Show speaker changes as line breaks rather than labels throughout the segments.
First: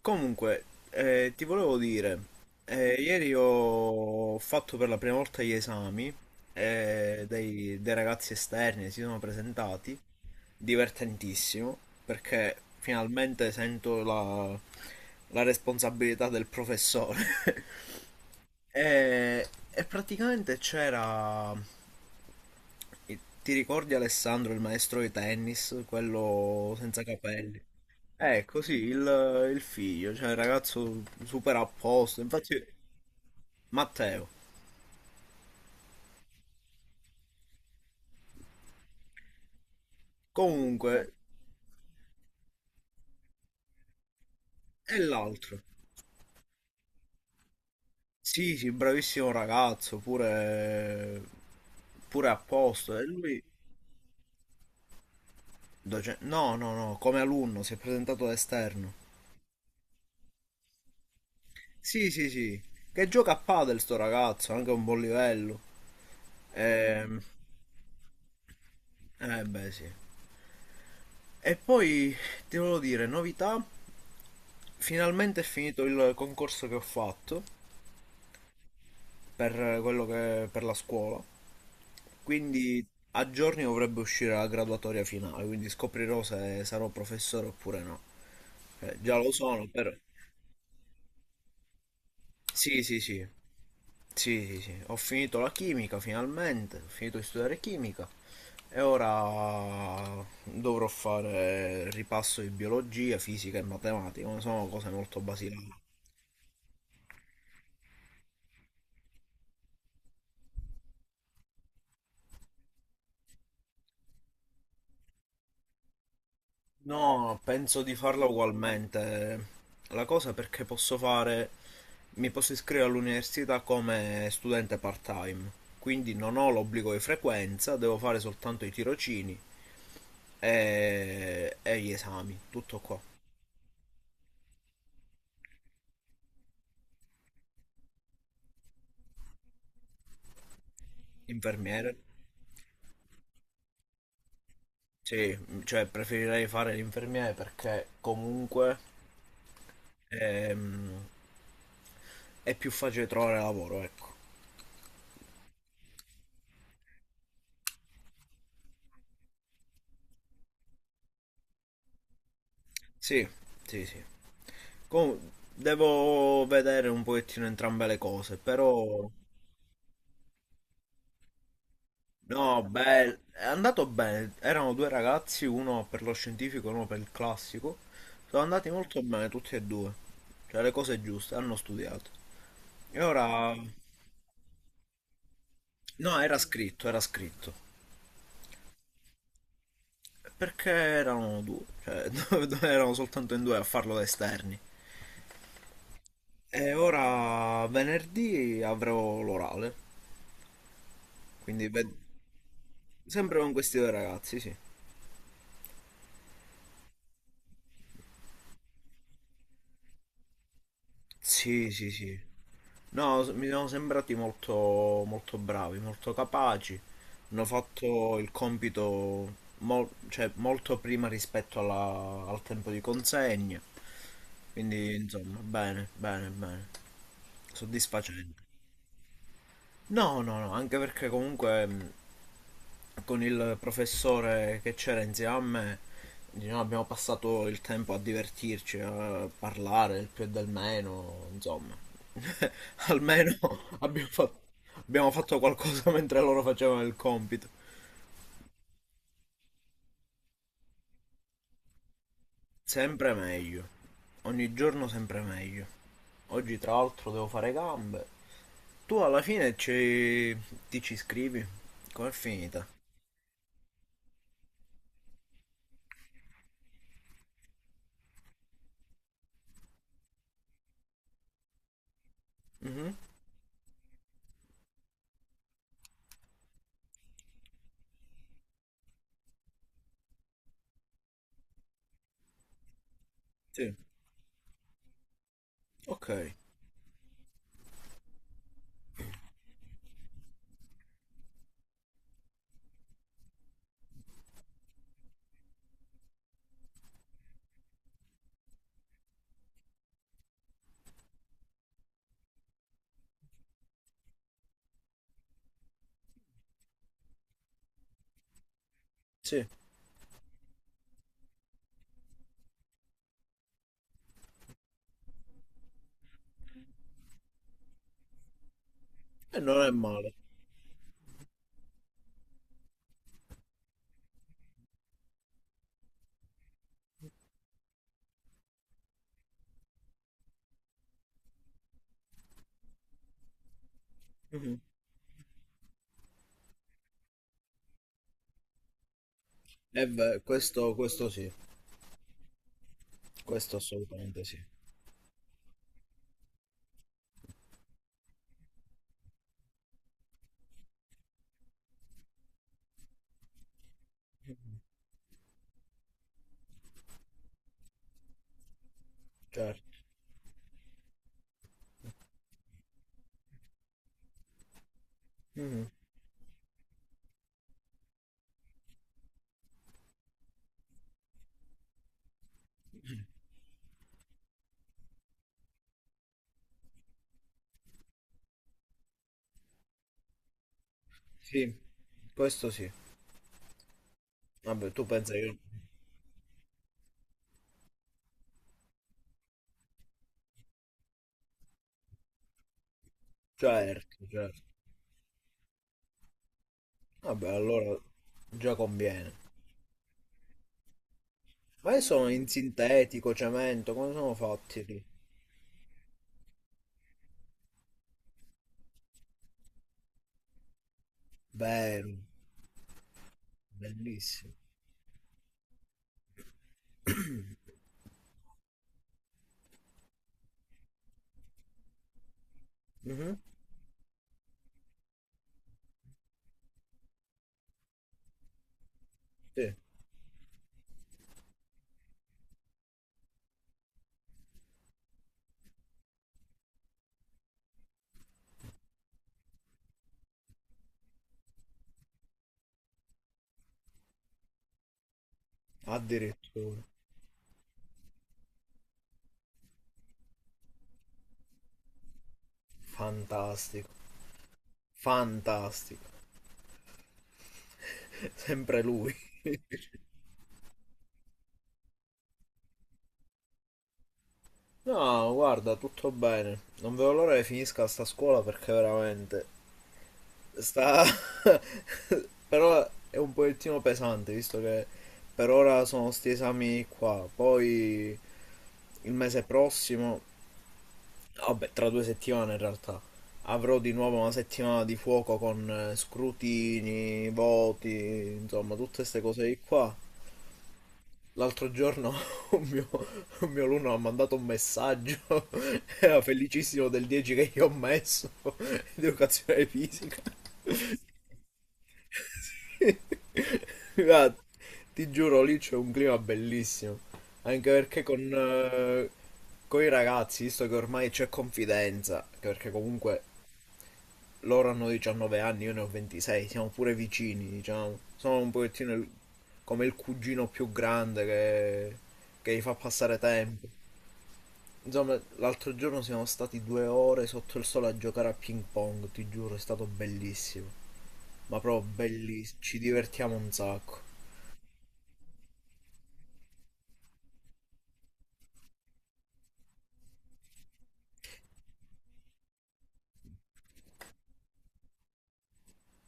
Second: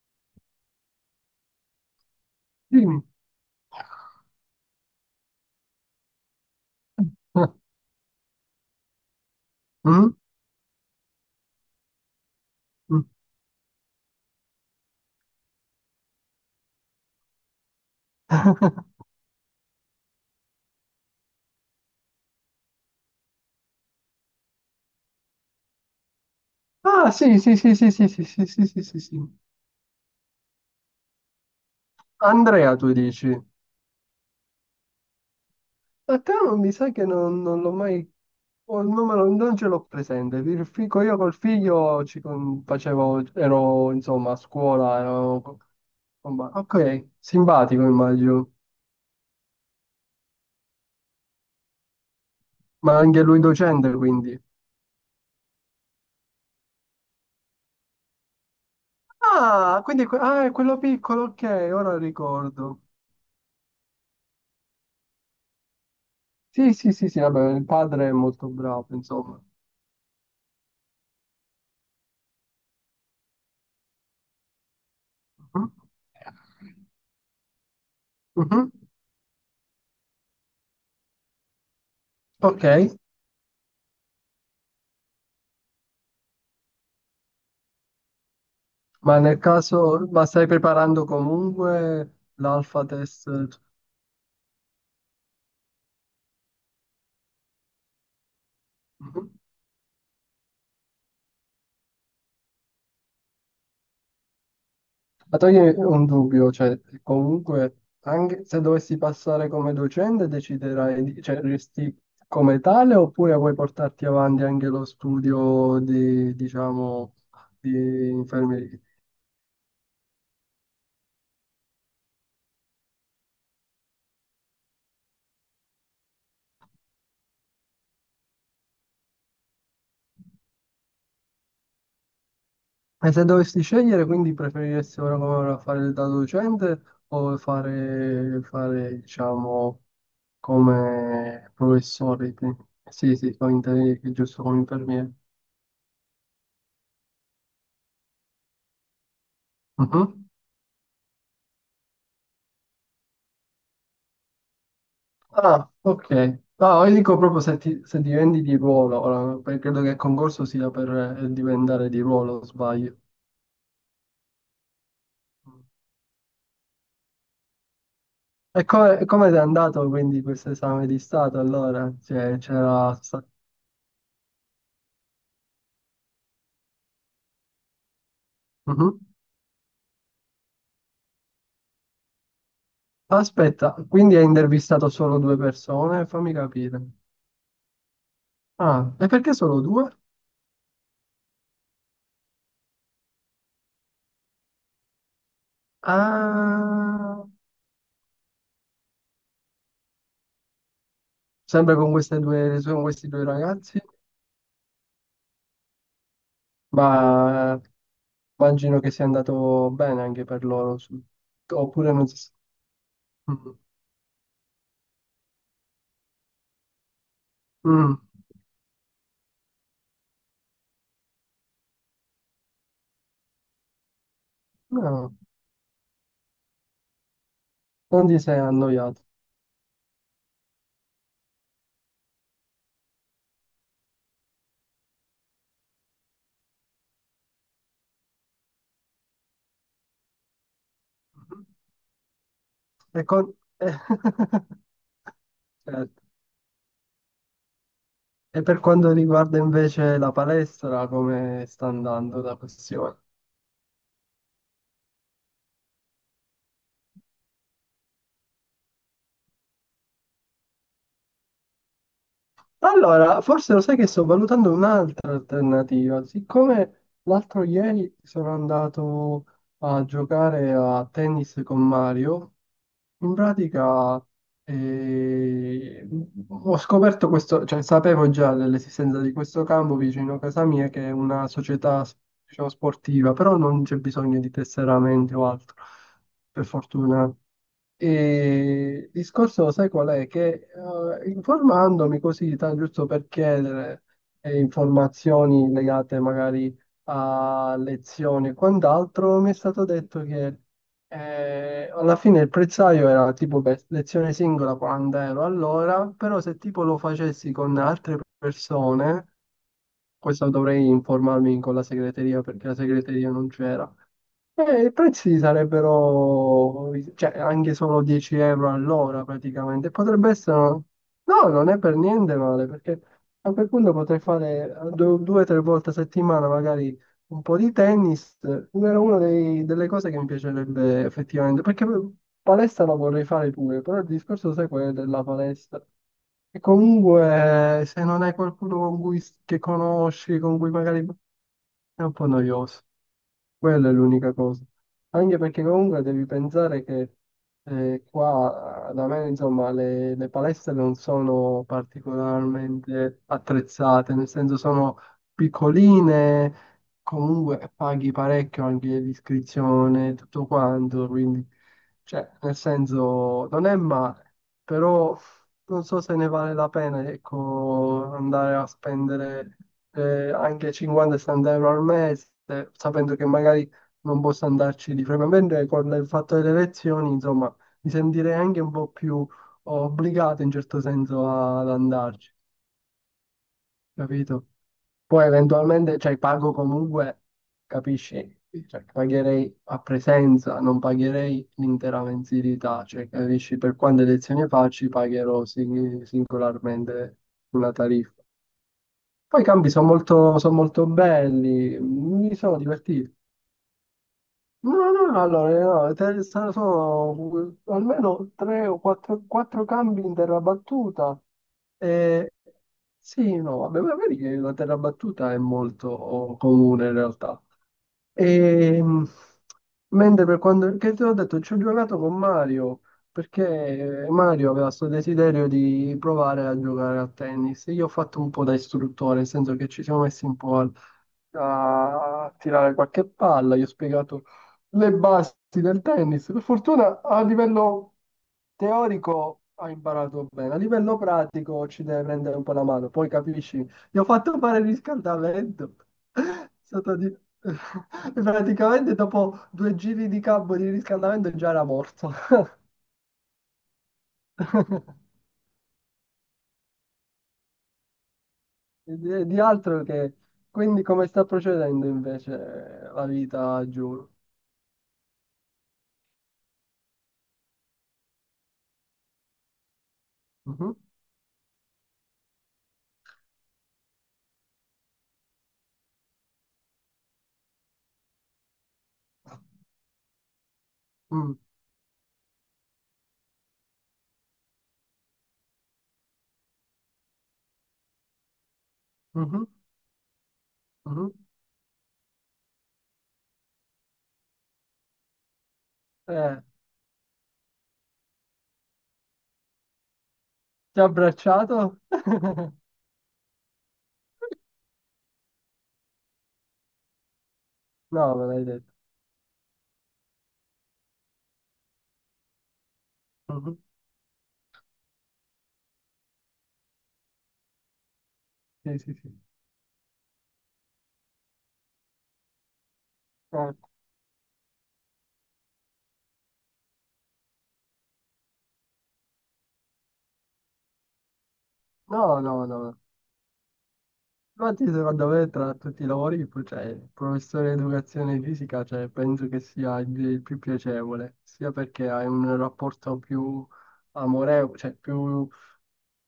Comunque, ti volevo dire,
Dimmi.
ieri ho fatto per la prima volta gli esami,
Mm?
dei ragazzi esterni si sono presentati,
Mm.
divertentissimo, perché finalmente sento la responsabilità del professore. E praticamente c'era. Ti ricordi Alessandro, il maestro di tennis, quello senza
Ah, sì, sì,
capelli?
sì, sì, sì, sì, sì,
Ecco,
sì,
sì,
sì, sì, sì.
il figlio, cioè il ragazzo super a posto. Infatti,
Andrea, tu dici.
Matteo.
A te non mi sa che non l'ho mai... o il numero non ce l'ho presente.
Comunque,
Io col figlio facevo... ero, insomma, a
è
scuola, ero...
l'altro.
Ok, simpatico immagino.
Sì, sì, bravissimo ragazzo, pure, pure a posto.
Ma
E
anche lui
lui,
docente, quindi.
no, no, no, come alunno, si è presentato da esterno.
Ah, quindi ah, è quello piccolo, ok, ora
Sì, sì, sì.
ricordo.
Che gioca a padel sto ragazzo, anche a un buon livello.
Sì, sì, sì, sì,
Ehm,
vabbè, il padre è molto bravo, insomma.
Beh, sì. E poi ti volevo dire, novità, finalmente è
Mhm.
finito il concorso che ho fatto
Mhm.
per quello che per la scuola,
Ok,
quindi a giorni dovrebbe uscire la graduatoria finale, quindi scoprirò se sarò professore oppure no. Già
ma
lo
nel
sono, però.
caso, ma stai preparando comunque
Sì,
l'alpha
sì, sì.
test?
Sì, sì, sì, ho finito la chimica finalmente, ho finito di studiare chimica e
Mhm.
ora dovrò fare ripasso di biologia, fisica e matematica, ma sono cose molto
Ma
basilari.
toglimi un dubbio, cioè comunque anche se dovessi passare come docente deciderai, cioè resti come tale oppure vuoi portarti avanti anche lo studio di, diciamo,
No, penso di
di
farla
infermieria?
ugualmente. La cosa è perché posso fare, mi posso iscrivere all'università come studente part-time, quindi non ho l'obbligo di frequenza, devo fare soltanto i tirocini e gli esami, tutto qua.
E se dovessi scegliere, quindi preferiresti ora come ora fare da docente o fare diciamo come
Infermiere.
professore. Sì, sì, giusto come infermiere.
Sì, cioè preferirei fare l'infermiere perché comunque
Mhm.
ehm, è più facile trovare lavoro, ecco.
Ah, ok. No, io dico proprio se, se diventi di ruolo, ora, perché credo che il concorso sia per diventare di ruolo, sbaglio.
Sì, sì, sì. Com- Devo vedere un pochettino entrambe le cose,
E come, e
però...
come è andato quindi questo esame di Stato allora? Cioè,
No,
c'era...
beh, è andato bene. Erano due ragazzi, uno per lo scientifico e uno per il classico. Sono andati
Mhm.
molto bene tutti e due. Cioè le cose giuste, hanno studiato. E ora...
Aspetta, quindi hai intervistato solo due persone?
No,
Fammi
era scritto,
capire.
era scritto.
Ah, e perché solo due?
Perché erano due, cioè erano soltanto in due a farlo da esterni. E
Ah,
ora venerdì avrò l'orale, quindi
sempre con queste due, con questi due
sempre con questi
ragazzi?
due ragazzi, sì.
Ma immagino che sia andato bene anche per loro,
Sì, sì,
oppure non si...
sì. No, s- Mi
Mm.
sono sembrati molto, molto bravi, molto capaci. Hanno
Mm.
fatto il compito cioè, molto prima rispetto al tempo di consegna. Quindi,
No,
insomma, bene, bene, bene.
non ti sei
Soddisfacente.
annoiato.
No, no, no, anche perché comunque con il professore che c'era insieme a me diciamo, abbiamo passato il tempo a divertirci, a parlare del più e del meno, insomma,
E, con-
almeno abbiamo fatto, abbiamo fatto qualcosa
Certo.
mentre loro facevano il compito.
E per quanto riguarda invece la palestra, come sta andando la questione?
Sempre meglio, ogni giorno sempre meglio. Oggi tra l'altro devo fare gambe. Tu alla fine ci... ti ci iscrivi? Com'è finita?
Allora, forse lo sai che sto valutando un'altra alternativa. Siccome l'altro ieri sono andato a giocare a tennis con Mario,
Mhm.
in pratica eh, ho scoperto questo, cioè sapevo già dell'esistenza di questo campo vicino a casa mia, che è una società, diciamo, sportiva, però non
Sì,
c'è bisogno di tesseramenti o altro,
ok,
per fortuna. E il discorso, sai qual è? Che informandomi così, giusto per chiedere informazioni legate magari a lezioni e quant'altro, mi è stato detto che alla fine il prezzaio era tipo per lezione singola 40 euro all'ora, però se tipo lo facessi con altre persone,
sì,
questo dovrei informarmi con la segreteria perché la segreteria non c'era. I prezzi sarebbero, cioè, anche solo 10 euro all'ora
e non è
praticamente. Potrebbe
male.
essere, no, non è per niente male, perché a quel punto potrei fare due o tre volte a settimana magari un po' di tennis. Era una delle cose che mi piacerebbe effettivamente, perché palestra la vorrei fare pure, però il discorso, sai, quello della palestra. E comunque, se non hai qualcuno con cui, che
E
conosci,
beh,
con cui
questo,
magari
questo sì.
è un po' noioso.
Questo
Quella è l'unica
assolutamente sì.
cosa. Anche perché comunque devi pensare che qua da me, insomma, le palestre non sono particolarmente attrezzate, nel senso sono piccoline, comunque paghi parecchio anche
Certo.
l'iscrizione, tutto quanto, quindi, cioè, nel senso, non è male, però non
Mhm.
so se ne vale la pena, ecco, andare a spendere anche 50-60 euro al mese, sapendo che magari non posso andarci di frequente, con il fatto delle lezioni, insomma, mi sentirei anche un po' più obbligato in certo senso ad
Sì,
andarci,
questo sì.
capito?
Vabbè, tu
Poi
pensi che...
eventualmente, cioè, pago comunque, capisci? Cioè, pagherei a presenza, non pagherei l'intera mensilità, cioè, capisci? Per quante
Certo,
lezioni
certo.
faccio, pagherò singolarmente
Vabbè,
una
allora
tariffa.
già conviene.
Poi i campi sono molto belli,
Ma io sono
mi
in
sono divertito.
sintetico, cemento, come sono
No,
fatti lì?
no, no, allora, no, sono almeno tre o quattro, quattro cambi in terra battuta.
Vero,
Eh, sì, no, vabbè, ma vedi che la
bellissimo.
terra battuta è molto comune in realtà. Ehm, Mentre per quanto, che te l'ho detto, ci ho giocato con Mario,
Mhm.
perché Mario aveva questo desiderio di provare a giocare a tennis. Io ho fatto un po' da istruttore, nel senso che
Sì,
ci siamo messi un po' a tirare qualche palla, gli ho spiegato le basi del tennis. Per fortuna a livello teorico ha imparato bene, a livello pratico ci deve prendere un po' la mano, poi capisci, gli ho fatto fare il riscaldamento. È
addirittura.
stato di- e praticamente dopo due giri di campo di riscaldamento già era morto.
Fantastico, fantastico. Sempre
E
lui.
di altro che... Quindi come sta procedendo invece la vita a Giulio?
No, guarda, tutto bene. Non vedo l'ora che finisca sta scuola perché veramente
Mhm.
sta... però è un pochettino pesante, visto che per ora sono sti esami qua. Poi il mese prossimo,
Mm.
vabbè, tra 2 settimane in realtà, avrò di nuovo una settimana di fuoco con scrutini, voti, insomma, tutte queste
Mhm.
cose di qua.
Mhm.
L'altro giorno un mio, un mio alunno ha mandato un messaggio, era
Eh,
felicissimo del 10 che io ho messo, di educazione fisica.
Ti ha abbracciato?
Guarda, ti giuro, lì c'è un clima bellissimo. Anche perché
No, me l'hai detto.
con i ragazzi, visto che ormai c'è confidenza, anche perché comunque
Mhm.
loro hanno 19 anni, io ne ho 26, siamo pure vicini, diciamo. Sono un
Sì,
pochettino
sì, sì.
come il cugino più grande che gli fa passare
Eh,
tempo. Insomma, l'altro giorno siamo stati 2 ore sotto il sole a giocare a ping pong, ti giuro, è stato bellissimo. Ma proprio
no, no,
bellissimo, ci
no.
divertiamo un sacco.
Infatti, secondo me, tra tutti i lavori, cioè, il professore di educazione fisica, cioè, penso che sia il più piacevole, sia perché hai un rapporto più amorevole, cioè più,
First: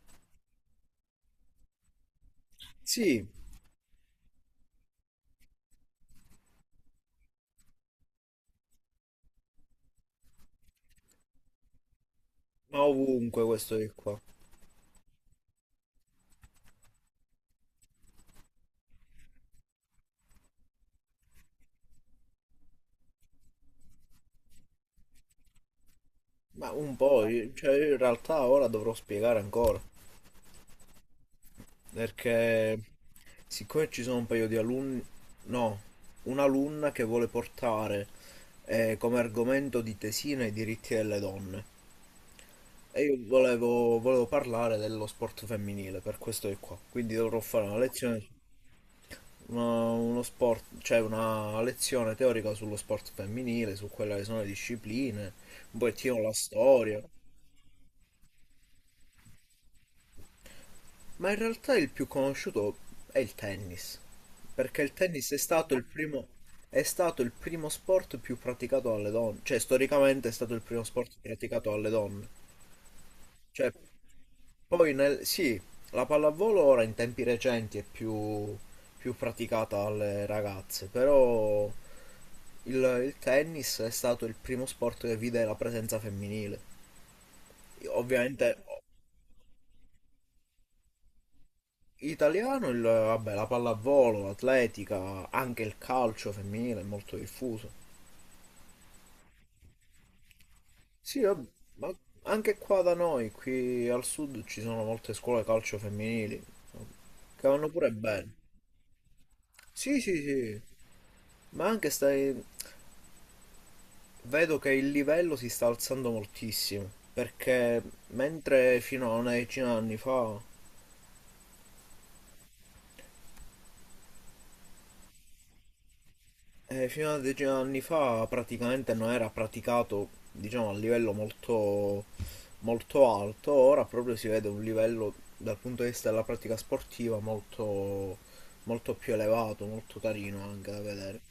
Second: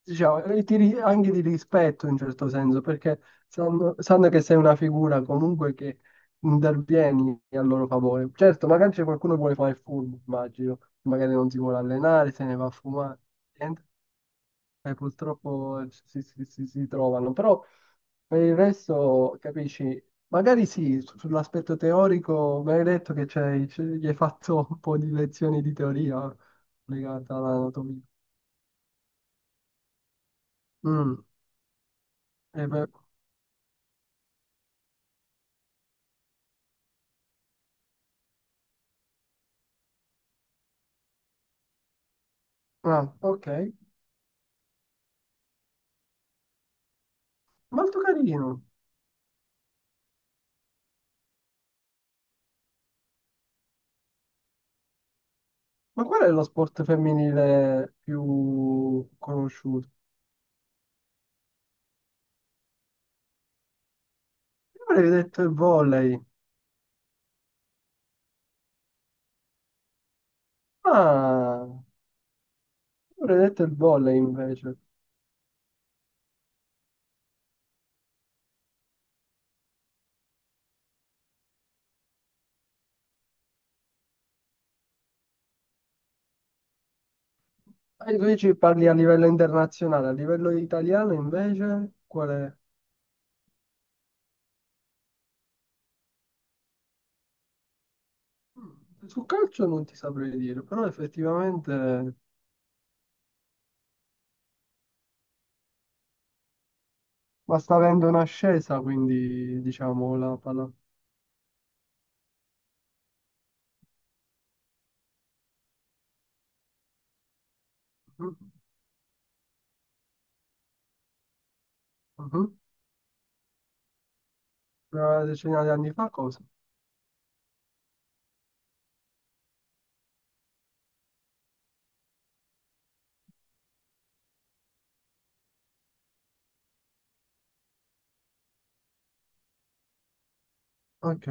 diciamo, anche di rispetto in certo senso, perché
Sì,
sanno che sei una figura comunque che intervieni a loro favore. Certo, magari c'è qualcuno che vuole fare il furbo, immagino, magari non si vuole allenare, se ne va a
ma
fumare,
ovunque questo
niente,
di qua.
e purtroppo si trovano, però... Per il resto, capisci? Magari sì, sull'aspetto teorico, mi hai detto che gli hai fatto un po' di lezioni di teoria
Ma un po',
legata
cioè io in
all'anatomia.
realtà ora dovrò spiegare ancora,
Mm, e
perché
beh,
siccome ci sono un paio di alunni, no, un'alunna che vuole portare come argomento di tesina i diritti delle donne. E
ah,
io
ok,
volevo parlare dello sport femminile, per questo di qua. Quindi dovrò fare una
molto
lezione,
carino.
uno sport, cioè una lezione teorica sullo sport femminile, su quelle che sono le discipline, un
Ma
pochettino
qual è
la
lo sport
storia.
femminile più conosciuto?
Ma in realtà il più conosciuto è il tennis, perché
Io
il
avrei
tennis è
detto il
stato il
volley.
primo, è stato il primo sport più praticato dalle donne, cioè storicamente è stato il primo sport
Ah,
praticato
io
dalle donne.
avrei detto
Cioè,
il volley invece.
poi nel, sì, la pallavolo ora in tempi recenti è più, più praticata dalle ragazze, però il, il tennis è stato il primo sport che vide la presenza femminile.
Ah, tu
Ovviamente
dici parli a livello internazionale, a livello italiano invece, qual è?
italiano, il, vabbè, la pallavolo, l'atletica, anche il calcio femminile è molto diffuso.
Mm, sul calcio non ti saprei dire, però
Sì, vabb- ma
effettivamente
anche qua da noi, qui al sud, ci sono molte scuole calcio femminili, che
ma
vanno
sta
pure
avendo
bene.
un'ascesa, quindi
Sì, sì,
diciamo la
sì,
palla.
ma anche stai... vedo che il livello si sta alzando moltissimo, perché
Mm,
mentre fino a una decina d'anni fa
mhm. Una decina di anni fa cosa?
eh, fino a 10 anni fa praticamente non era praticato, diciamo, a livello molto, molto alto, ora proprio si vede un livello dal punto di vista della pratica sportiva molto, molto più elevato, molto carino anche da vedere.
Ok.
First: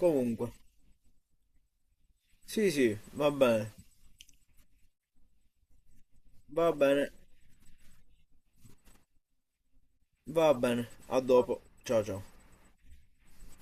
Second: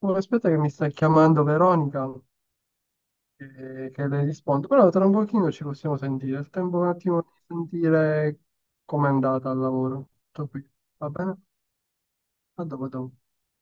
Oh, aspetta che mi sta chiamando Veronica
sì, sì, va bene,
che le rispondo, però tra un pochino ci possiamo sentire, il
va
tempo un
bene,
attimo di sentire com'è andata al lavoro. Tutto
va
qui.
bene,
Va
a
bene?
dopo, ciao ciao.
A dopo, a dopo.